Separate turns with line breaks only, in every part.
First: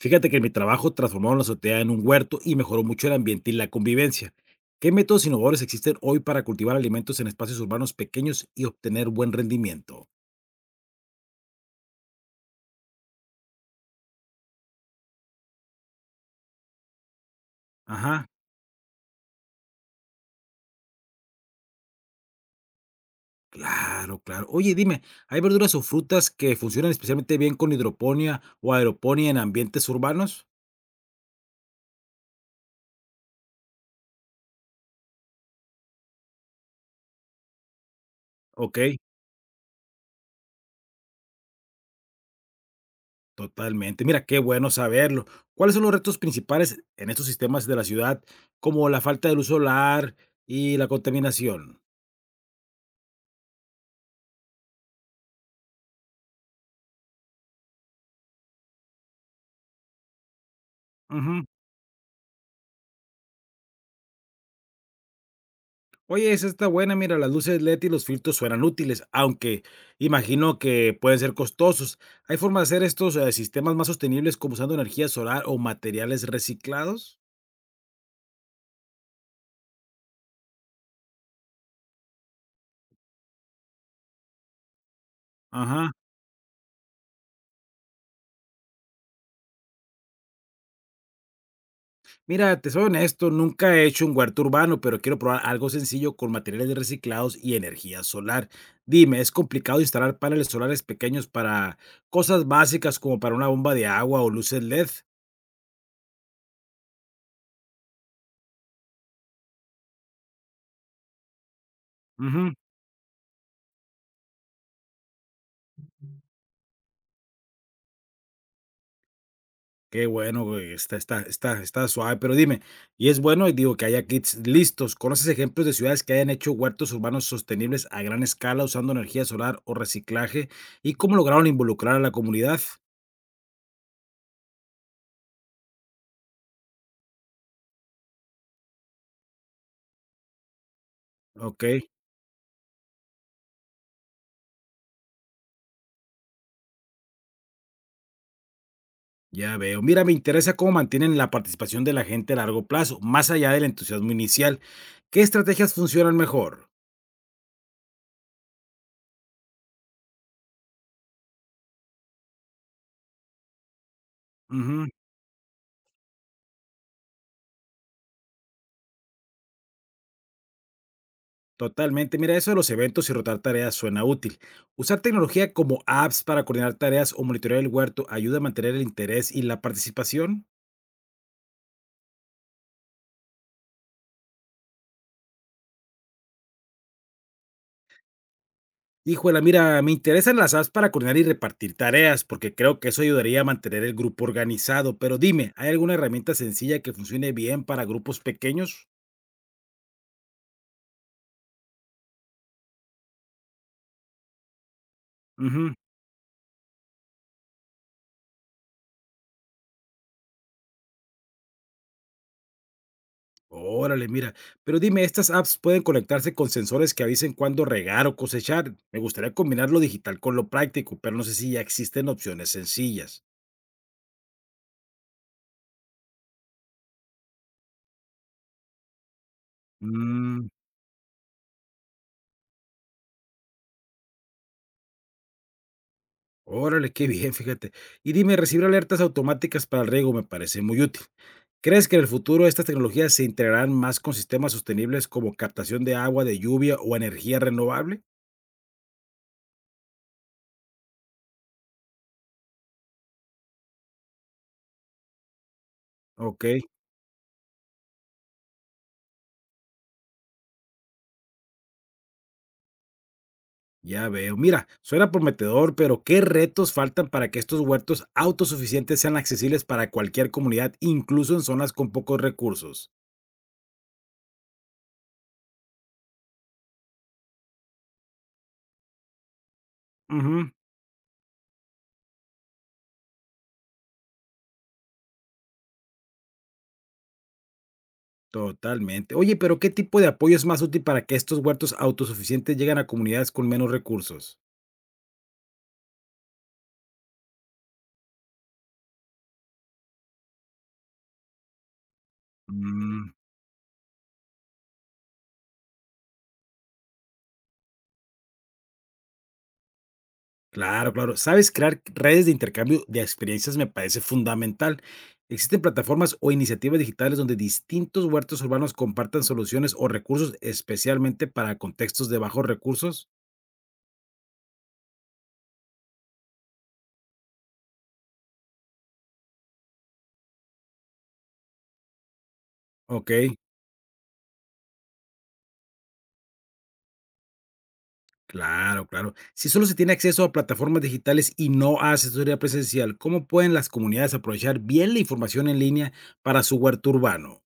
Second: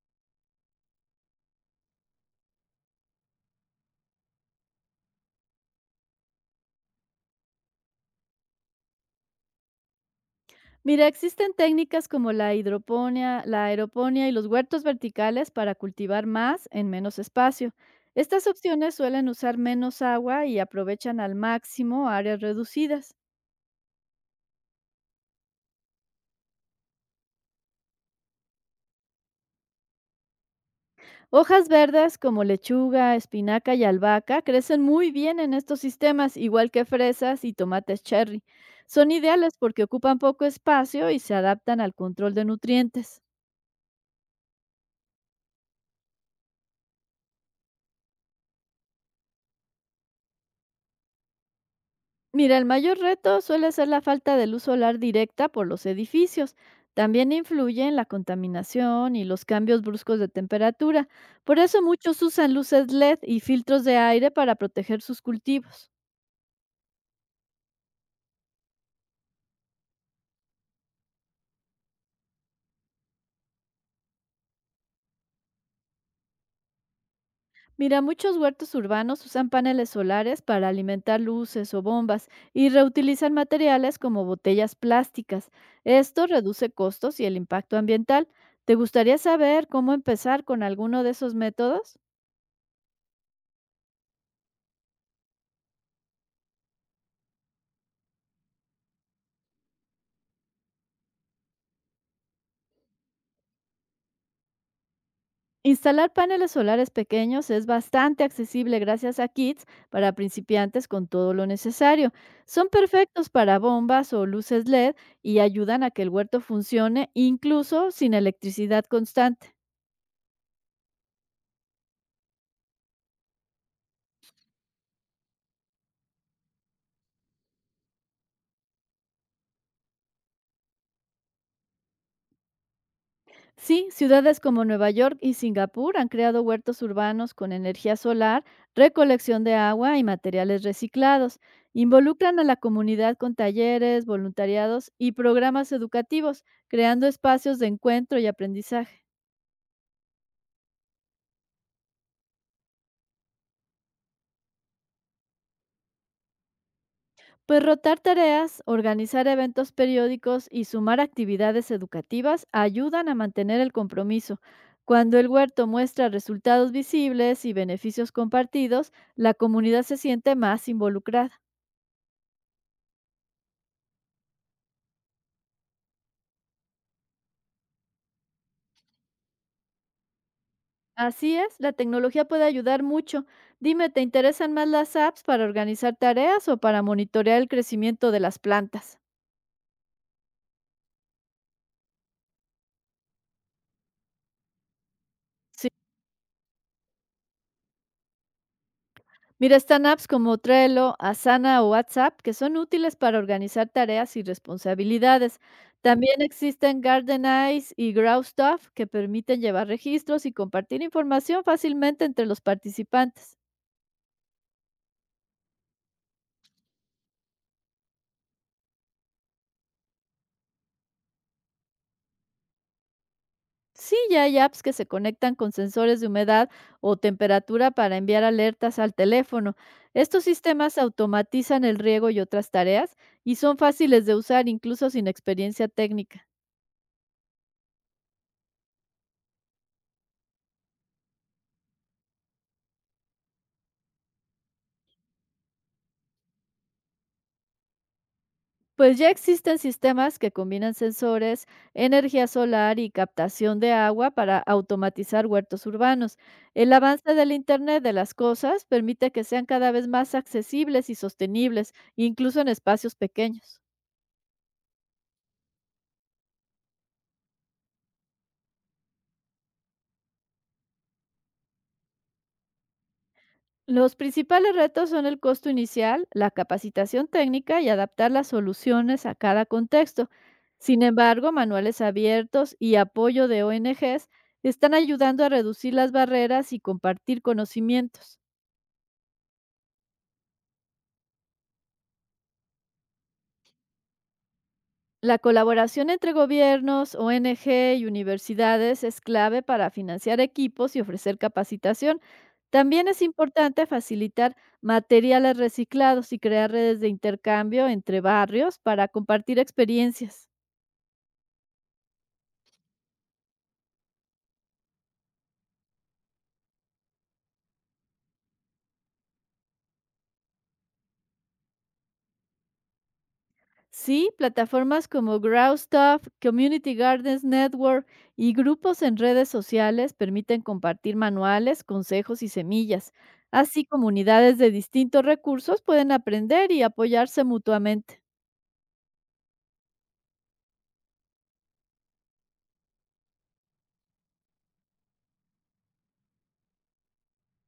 Fíjate que en mi trabajo transformaron la azotea en un huerto y mejoró mucho el ambiente y la convivencia. ¿Qué métodos innovadores existen hoy para cultivar alimentos en espacios urbanos pequeños y obtener buen rendimiento?
Mira, existen técnicas como la hidroponía, la aeroponía y los huertos verticales para cultivar más en menos espacio.
Ajá,
Estas opciones suelen usar menos agua y aprovechan al máximo áreas reducidas.
claro, claro. Oye, dime, ¿hay verduras o frutas que funcionan especialmente bien con hidroponía o aeroponía en ambientes urbanos?
Hojas verdes como lechuga, espinaca y albahaca crecen muy bien en estos sistemas, igual que fresas y tomates cherry.
Ok,
Son ideales porque ocupan poco espacio y se adaptan al control de nutrientes.
totalmente. Mira, qué bueno saberlo. ¿Cuáles son los retos principales en estos sistemas de la ciudad, como la falta de luz solar y la contaminación?
Mira, el mayor reto suele ser la falta de luz solar directa por los edificios. También influyen la contaminación y los cambios bruscos de temperatura.
Ujú.
Por eso muchos usan luces LED y filtros de aire para proteger sus cultivos.
Oye, esa está buena, mira, las luces LED y los filtros suenan útiles, aunque imagino que pueden ser costosos. ¿Hay forma de hacer estos sistemas más sostenibles como usando energía solar o materiales reciclados?
Mira, muchos huertos urbanos usan paneles solares para alimentar luces o bombas y reutilizan materiales como botellas plásticas.
Ajá.
Esto reduce costos y el impacto ambiental. ¿Te gustaría saber cómo empezar con alguno de esos métodos?
Mira, te soy honesto, nunca he hecho un huerto urbano, pero quiero probar algo sencillo con materiales reciclados y energía solar. Dime, ¿es complicado instalar paneles solares pequeños para cosas básicas como para una bomba de agua o luces LED?
Instalar paneles solares pequeños es bastante accesible gracias a kits para principiantes con todo lo necesario. Son perfectos para bombas o luces LED y ayudan a que el huerto funcione incluso sin electricidad constante.
Qué bueno, güey, está suave, pero dime, y es bueno, y digo, que haya kits listos, ¿conoces ejemplos de ciudades que hayan hecho huertos urbanos sostenibles a gran escala usando energía solar o reciclaje? ¿Y cómo lograron involucrar a la comunidad?
Sí, ciudades como Nueva York y Singapur han creado huertos urbanos con energía solar, recolección de agua y materiales reciclados.
Okey,
Involucran a la comunidad con talleres, voluntariados y programas educativos, creando espacios de encuentro y aprendizaje.
ya veo. Mira, me interesa cómo mantienen la participación de la gente a largo plazo, más allá del entusiasmo inicial. ¿Qué estrategias funcionan mejor?
Pues rotar tareas, organizar eventos periódicos y sumar actividades educativas ayudan a mantener el compromiso.
Ujú.
Cuando el huerto muestra resultados visibles y beneficios compartidos, la comunidad se siente más involucrada.
Totalmente. Mira, eso de los eventos y rotar tareas suena útil. Usar tecnología como apps para coordinar tareas o monitorear el huerto ayuda a mantener el interés y la participación.
Así es, la tecnología puede ayudar mucho. Dime, ¿te interesan más las apps para organizar tareas o para monitorear el crecimiento de las plantas?
Híjole, mira, me interesan las apps para coordinar y repartir tareas, porque creo que eso ayudaría a mantener el grupo organizado. Pero dime, ¿hay alguna herramienta sencilla que funcione bien para grupos pequeños?
Mira, están apps como Trello, Asana o WhatsApp que son útiles para organizar tareas y responsabilidades.
Ujú.
También existen GardenEyes y GrowStuff que permiten llevar registros y compartir información fácilmente entre los participantes.
Órale, mira. Pero dime, ¿estas apps pueden conectarse con sensores que avisen cuándo regar o cosechar? Me gustaría combinar lo digital con lo práctico, pero no sé si ya existen opciones sencillas.
Sí, ya hay apps que se conectan con sensores de humedad o temperatura para enviar alertas al teléfono. Estos
Mm,
sistemas automatizan el riego y otras tareas y son fáciles de usar incluso sin experiencia técnica.
órale, qué bien, fíjate. Y dime, recibir alertas automáticas para el riego me parece muy útil. ¿Crees que en el futuro estas tecnologías se integrarán más con sistemas sostenibles como captación de agua, de lluvia o energía renovable?
Pues ya existen sistemas que combinan sensores, energía solar y captación de agua para automatizar huertos urbanos.
Ok,
El avance del Internet de las cosas permite que sean cada vez más accesibles y sostenibles, incluso en espacios pequeños.
ya veo. Mira, suena prometedor, pero ¿qué retos faltan para que estos huertos autosuficientes sean accesibles para cualquier comunidad, incluso en zonas con pocos recursos?
Los principales retos son el costo inicial, la capacitación técnica y adaptar las soluciones a cada contexto.
Ujú,
Sin embargo, manuales abiertos y apoyo de ONGs están ayudando a reducir las barreras y compartir conocimientos.
totalmente. Oye, pero ¿qué tipo de apoyo es más útil para que estos huertos autosuficientes lleguen a comunidades con menos recursos?
La colaboración entre gobiernos, ONG y universidades es clave para financiar equipos y ofrecer capacitación. También es
Mm,
importante facilitar materiales reciclados y crear redes de intercambio entre barrios para compartir experiencias.
claro, claro. Sabes, crear redes de intercambio de experiencias me parece fundamental. ¿Existen plataformas o iniciativas digitales donde distintos huertos urbanos compartan soluciones o recursos especialmente para contextos de bajos recursos?
Sí, plataformas como Growstuff, Community Gardens Network y grupos en redes sociales permiten compartir manuales, consejos y semillas.
Ok,
Así, comunidades de distintos recursos pueden aprender y apoyarse mutuamente.
claro, claro. Si solo se tiene acceso a plataformas digitales y no a asesoría presencial, ¿cómo pueden las comunidades aprovechar bien la información en línea para su huerto urbano?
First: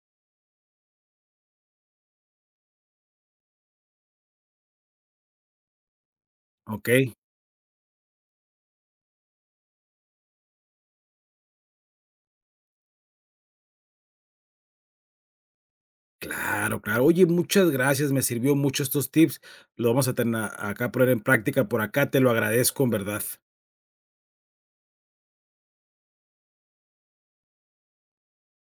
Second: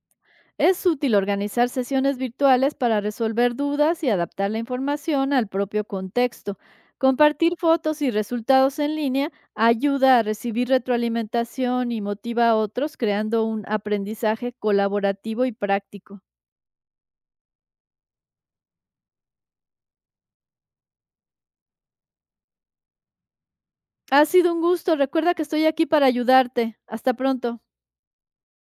Es útil organizar sesiones virtuales para resolver dudas y adaptar la información al propio contexto.
Ok.
Compartir fotos y resultados en línea ayuda a recibir retroalimentación y motiva a otros creando un aprendizaje colaborativo y práctico.
Claro, claro. Oye, muchas gracias, me sirvió mucho estos tips. Lo vamos a tener acá a poner en práctica por acá, te lo agradezco en verdad.
Ha sido un gusto. Recuerda que estoy aquí para ayudarte. Hasta pronto.